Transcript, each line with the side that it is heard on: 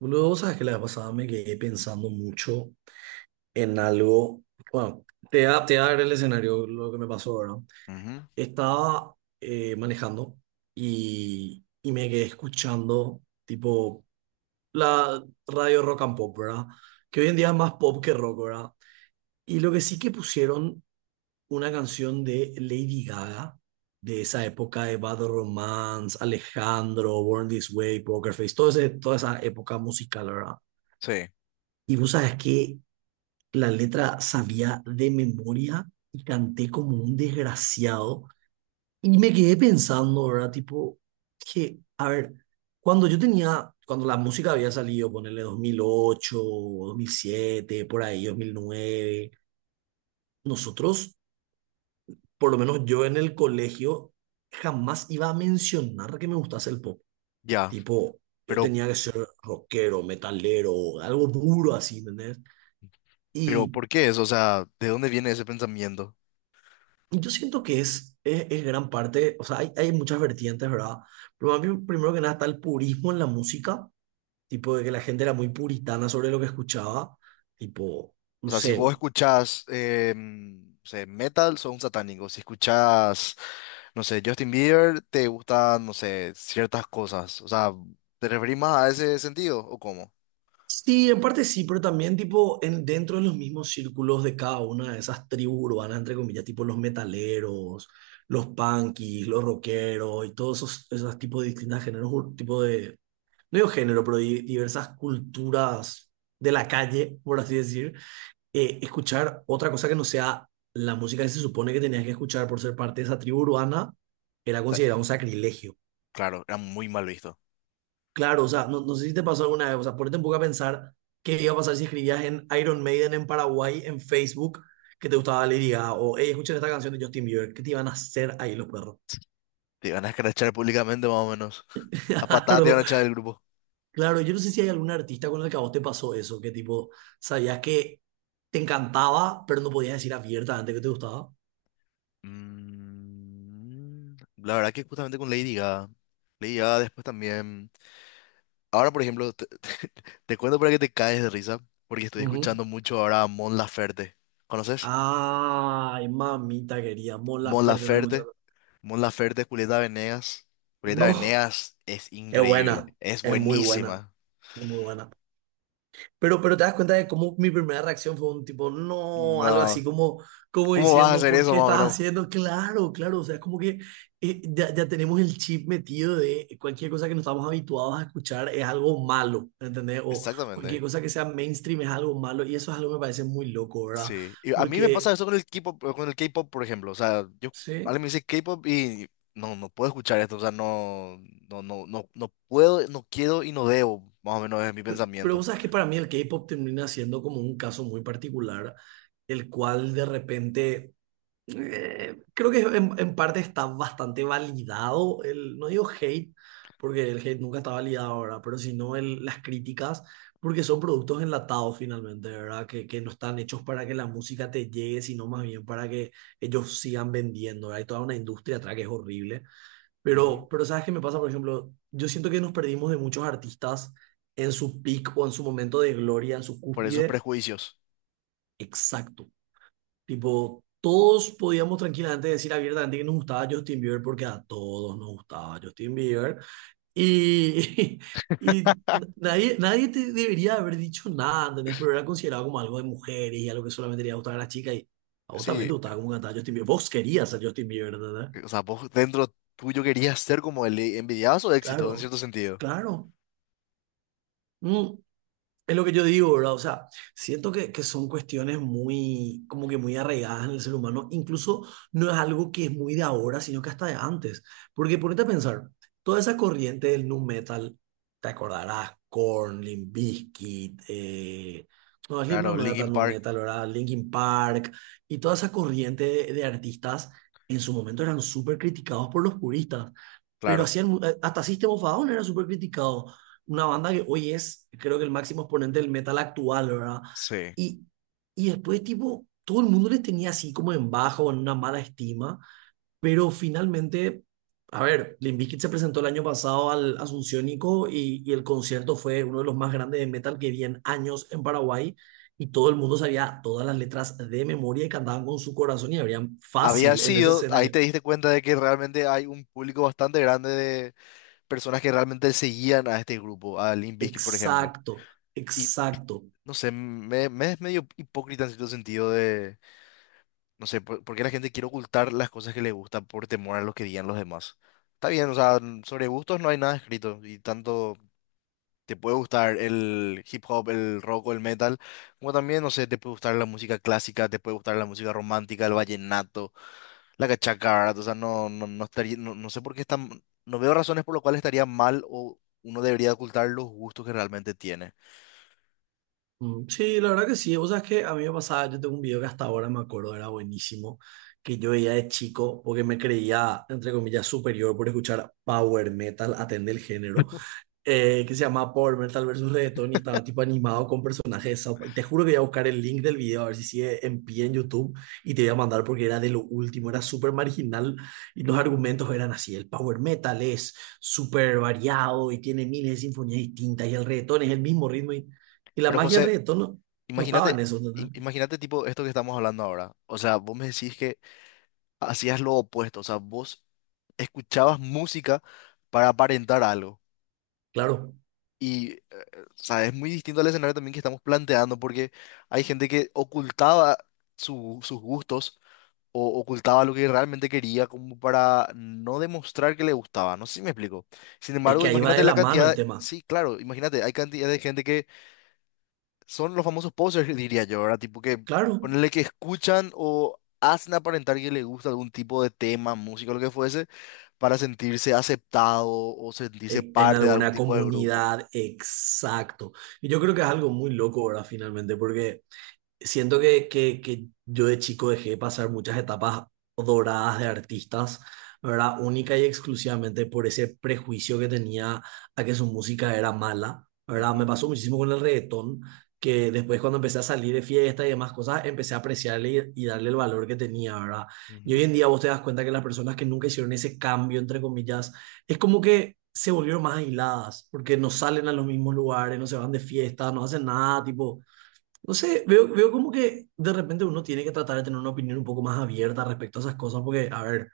right: Luego, sabes que la vez pasada me quedé pensando mucho en algo. Bueno, te voy a dar el escenario, lo que me pasó, ¿verdad?
left: Ujú.
right: Estaba manejando y me quedé escuchando, tipo, la radio rock and pop, ¿verdad? Que hoy en día es más pop que rock, ¿verdad? Y lo que sí que pusieron una canción de Lady Gaga, de esa época de Bad Romance, Alejandro, Born This Way, Poker Face, toda esa época musical, ¿verdad?
left: Sí,
right: Y vos sabes que la letra sabía de memoria y canté como un desgraciado. Y me quedé pensando, ¿verdad? Tipo, que, a ver, cuando la música había salido, ponerle 2008, 2007, por ahí, 2009, nosotros, por lo menos yo en el colegio, jamás iba a mencionar que me gustase el pop.
left: ya,
right: Tipo, yo
left: pero,
right: tenía que ser rockero, metalero, algo duro así, ¿entendés?
left: pero
right: Y
left: ¿por qué eso? O sea, ¿de dónde viene ese pensamiento?
right: yo siento que es gran parte, o sea, hay muchas vertientes, ¿verdad? Pero a mí, primero que nada está el purismo en la música, tipo de que la gente era muy puritana sobre lo que escuchaba, tipo,
left: O
right: no
left: sea, si
right: sé.
left: vos escuchás, no sé, metal, sos un satánico. Si escuchás, no sé, Justin Bieber, te gustan, no sé, ciertas cosas. O sea, ¿te referís más a ese sentido o cómo?
right: Sí, en parte sí, pero también tipo dentro de los mismos círculos de cada una de esas tribus urbanas, entre comillas, tipo los metaleros, los punkis, los rockeros y todos esos tipos de distintos géneros, tipo de, no digo género, pero diversas culturas de la calle, por así decir, escuchar otra cosa que no sea la música que se supone que tenías que escuchar por ser parte de esa tribu urbana, era
left: Está-
right: considerado un sacrilegio.
left: Claro, era muy mal visto.
right: Claro, o sea, no, no sé si te pasó alguna vez, o sea, ponete un poco a pensar qué iba a pasar si escribías en Iron Maiden en Paraguay, en Facebook, que te gustaba Lady Gaga, o hey, escuchen esta canción de Justin Bieber, ¿qué te iban a hacer ahí los perros?
left: Te iban a escrachar públicamente más o menos. A patadas te iban
right: Claro,
left: a echar del grupo.
right: claro, yo no sé si hay algún artista con el que a vos te pasó eso, que tipo, sabías que te encantaba, pero no podías decir abiertamente que te gustaba.
left: Mm, la verdad que justamente con Lady Gaga. Lady Gaga después también. Ahora, por ejemplo, te, te cuento para que te caes de risa, porque estoy
right: Ujú.
left: escuchando mucho ahora a Mon Laferte. ¿Conoces?
right: Ay, mamita querida, Mon
left: Mon
right: Laferte está
left: Laferte,
right: escuchando.
left: Mon Laferte, Julieta Venegas. Julieta
right: No,
left: Venegas es
right: es
left: increíble,
right: buena,
left: es
right: es muy buena,
left: buenísima.
right: es muy buena. Pero te das cuenta de cómo mi primera reacción fue un tipo, no, algo así
left: No,
right: como
left: ¿cómo vas a
right: diciendo,
left: hacer
right: ¿por
left: eso
right: qué
left: más o
right: estás
left: menos?
right: haciendo? Claro, claro, o sea, es como que ya tenemos el chip metido de cualquier cosa que no estamos habituados a escuchar es algo malo, ¿entendés? O cualquier
left: Exactamente.
right: cosa que sea mainstream es algo malo y eso es algo que me parece muy loco, ¿verdad?
left: Sí, y a mí me pasa
right: Porque,
left: eso con el K-pop, por ejemplo, o sea, yo alguien
right: sí.
left: me dice K-pop y no, no puedo escuchar esto, o sea, no, no, no, no puedo, no quiero y no debo, más o menos es mi
right: Pero
left: pensamiento.
right: vos sabes que para mí el K-pop termina siendo como un caso muy particular, el cual de repente, creo que en parte está bastante validado, no digo hate, porque el hate nunca está validado ahora, pero sino las críticas, porque son productos enlatados finalmente, ¿verdad? Que no están hechos para que la música te llegue, sino más bien para que ellos sigan vendiendo, ¿verdad? Hay toda una industria atrás que es horrible.
left: Ujú.
right: Pero ¿sabes qué me pasa? Por ejemplo, yo siento que nos perdimos de muchos artistas en su peak o en su momento de gloria, en su
left: Por esos
right: cúspide.
left: prejuicios.
right: Exacto. Tipo, todos podíamos tranquilamente decir abiertamente que nos gustaba Justin Bieber porque a todos nos gustaba Justin Bieber. Y, y nadie te debería haber dicho nada, ¿entendés? Pero era considerado como algo de mujeres y algo que solamente le iba a gustar a las chicas. Y a vos también te
left: Sí,
right: gustaba como cantaba Justin Bieber. Vos querías ser Justin Bieber, ¿entendés?
left: o sea, vos dentro tuyo querías ser como el envidiazo de éxito, en
right: Claro,
left: cierto sentido.
right: claro. Mm. Es lo que yo digo, ¿verdad? O sea, siento que son cuestiones muy, como que muy arraigadas en el ser humano. Incluso no es algo que es muy de ahora, sino que hasta de antes. Porque ponete a pensar, toda esa corriente del nu metal, te acordarás, Korn, Limp Bizkit, no,
left: Claro,
right: Slipknot no era
left: Linkin
right: tan nu
left: Park,
right: metal, ¿verdad? Linkin Park, y toda esa corriente de artistas en su momento eran súper criticados por los puristas. Pero
left: claro.
right: hacían, hasta System of a Down era súper criticado, una banda que hoy es, creo que el máximo exponente del metal actual, ¿verdad?
left: Sí.
right: Y, y después, tipo, todo el mundo les tenía así como en bajo, en una mala estima, pero finalmente, a ver, Limp Bizkit se presentó el año pasado al Asunciónico y el concierto fue uno de los más grandes de metal que vi en años en Paraguay. Y todo el mundo sabía todas las letras de memoria y cantaban con su corazón y habrían
left: Había
right: fácil en ese
left: sido, ahí
right: escenario.
left: te diste cuenta de que realmente hay un público bastante grande de personas que realmente seguían a este grupo, a Limp Bizkit, por ejemplo.
right: Exacto,
left: Y
right: exacto.
left: no sé, me es medio hipócrita en cierto sentido de, no sé, por qué la gente quiere ocultar las cosas que le gustan por temor a lo que digan los demás. Está bien, o sea, sobre gustos no hay nada escrito y tanto. Te puede gustar el hip hop, el rock o el metal, como también, no sé, te puede gustar la música clásica, te puede gustar la música romántica, el vallenato, la cachacara, o sea, no, no, no estaría, no, no sé por qué están, no veo razones por las cuales estaría mal o uno debería ocultar los gustos que realmente tiene.
right: Mm, sí, la verdad que sí. Vos sabés que a mí me pasaba, yo tengo un video que hasta ahora me acuerdo era buenísimo, que yo veía de chico porque me creía, entre comillas, superior por escuchar power metal, atender el género, que se llama Power Metal versus Reggaeton y estaba tipo animado con personajes de South Park. Te juro que voy a buscar el link del video a ver si sigue en pie en YouTube y te voy a mandar porque era de lo último, era súper marginal y los argumentos eran así, el Power Metal es súper variado y tiene miles de sinfonías distintas y el reggaetón es el mismo ritmo y la
left: Pero
right: magia del
left: José,
right: reggaetón no, no estaba en
left: imagínate,
right: eso, ¿no?
left: im- imagínate tipo esto que estamos hablando ahora, o sea, vos me decís que hacías lo opuesto, o sea, vos escuchabas música para aparentar algo.
right: Claro,
left: Y, o sea, es muy distinto al escenario también que estamos planteando, porque hay gente que ocultaba su- sus gustos o ocultaba lo que realmente quería como para no demostrar que le gustaba. No sé si me explico. Sin
right: es
left: embargo,
right: que ahí va de
left: imagínate la
right: la mano el
left: cantidad,
right: tema,
left: sí, claro, imagínate, hay cantidad de gente que son los famosos posers, diría yo, ¿verdad? Tipo que
right: claro.
left: ponerle que escuchan o hacen aparentar que le gusta algún tipo de tema, música, lo que fuese, para sentirse aceptado o sentirse
right: En
left: parte de algún
right: alguna
left: tipo de grupo.
right: comunidad, exacto. Y yo creo que es algo muy loco, ¿verdad? Finalmente, porque siento que yo de chico dejé pasar muchas etapas doradas de artistas, ¿verdad? Única y exclusivamente por ese prejuicio que tenía a que su música era mala, ¿verdad? Me
left: Ujú,
right: pasó muchísimo con el reggaetón, que después cuando empecé a salir de fiesta y demás cosas, empecé a apreciarle y darle el valor que tenía, ¿verdad? Y hoy
left: ujú.
right: en día vos te das cuenta que las personas que nunca hicieron ese cambio, entre comillas, es como que se volvieron más aisladas, porque no salen a los mismos lugares, no se van de fiesta, no hacen nada, tipo no sé, veo como que de repente uno tiene que tratar de tener una opinión un poco más abierta respecto a esas cosas, porque, a ver,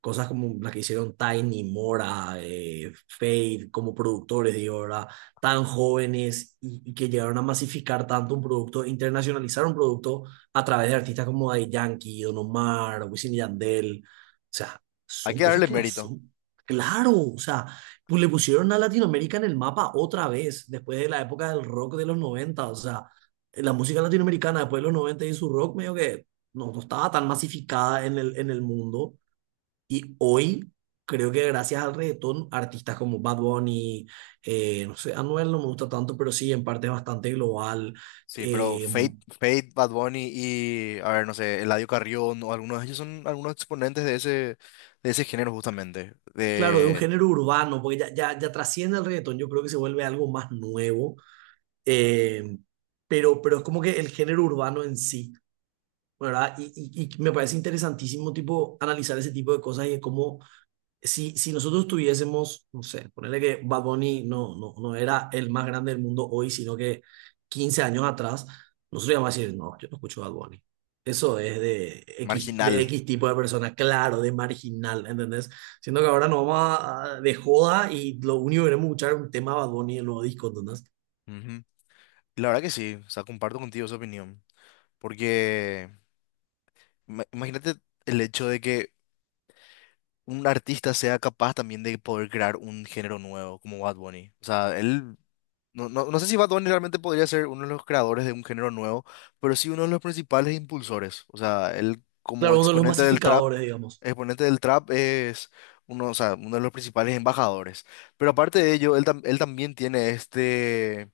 right: cosas como las que hicieron Tiny, Mora, Fade, como productores, digo, ¿verdad? Tan jóvenes y que llegaron a masificar tanto un producto, internacionalizar un producto a través de artistas como Daddy Yankee, Don Omar, Wisin y Yandel. O sea,
left: Hay
right: son
left: que
right: cosas
left: darle
right: que no
left: mérito.
right: son. Claro, o sea, pues le pusieron a Latinoamérica en el mapa otra vez, después de la época del rock de los 90, o sea, la música latinoamericana después de los 90 y su rock medio que no, no estaba tan masificada en el mundo y hoy creo que gracias al reggaetón, artistas como Bad Bunny, no sé, Anuel no me gusta tanto, pero sí, en parte es bastante global.
left: Sí, pero
right: eh,
left: Fate, Fate, Bad Bunny y, a ver, no sé, Eladio Carrión o algunos de ellos son algunos exponentes de ese género justamente,
right: claro, de un
left: de
right: género urbano, porque ya trasciende el reggaetón, yo creo que se vuelve algo más nuevo. eh, pero es como que el género urbano en sí, ¿verdad? Y me parece interesantísimo, tipo, analizar ese tipo de cosas y de cómo si, si nosotros tuviésemos, no sé, ponerle que Bad Bunny no, no, no era el más grande del mundo hoy, sino que 15 años atrás, nosotros íbamos a decir, no, yo no escucho Bad Bunny. Eso es de
left: marginal.
right: X tipo de persona, claro, de marginal, ¿entendés? Siendo que ahora nos vamos de joda y lo único que queremos escuchar es un tema de Bad Bunny en el nuevo disco, ¿entendés?
left: Ujú. Y la verdad que sí, o sea, comparto contigo esa opinión. Porque ima- imagínate el hecho de que un artista sea capaz también de poder crear un género nuevo como Bad Bunny. O sea, él No, no, no sé si Bad Bunny realmente podría ser uno de los creadores de un género nuevo, pero sí uno de los principales impulsores. O sea, él como
right: Claro, uno de los masificadores, digamos.
left: exponente del trap es uno, o sea, uno de los principales embajadores. Pero aparte de ello, él, tam- él también tiene este,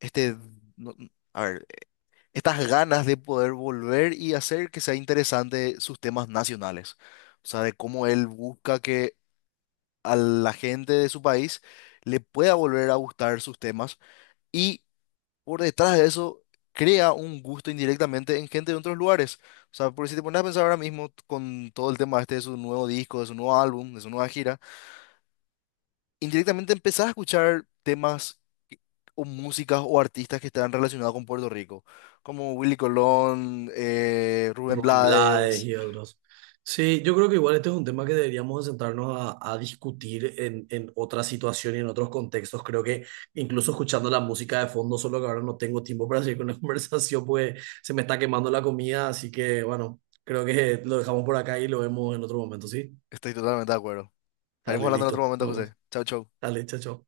left: este, no- a ver, estas ganas de poder volver y hacer que sea interesante sus temas nacionales. O sea, de cómo él busca que a la gente de su país le pueda volver a gustar sus temas. Y por detrás de eso crea un gusto indirectamente en gente de otros lugares. O sea, porque si te pones a pensar ahora mismo t- con todo el tema este de su nuevo disco, de su nuevo álbum, de su nueva gira, indirectamente empezás a escuchar temas que- o músicas o artistas que están relacionados con Puerto Rico, como Willy Colón, Rubén
right: Rubén Blades
left: Blades.
right: y otros. Sí, yo creo que igual este es un tema que deberíamos de sentarnos a discutir en otra situación y en otros contextos. Creo que incluso escuchando la música de fondo, solo que ahora no tengo tiempo para seguir con la conversación, pues se me está quemando la comida, así que bueno, creo que lo dejamos por acá y lo vemos en otro momento, ¿sí?
left: Estoy totalmente de acuerdo. Estaremos
right: Dale,
left: hablando en otro
right: listo,
left: momento,
right: vamos.
left: José. Chau, chau.
right: Dale, chao, chao.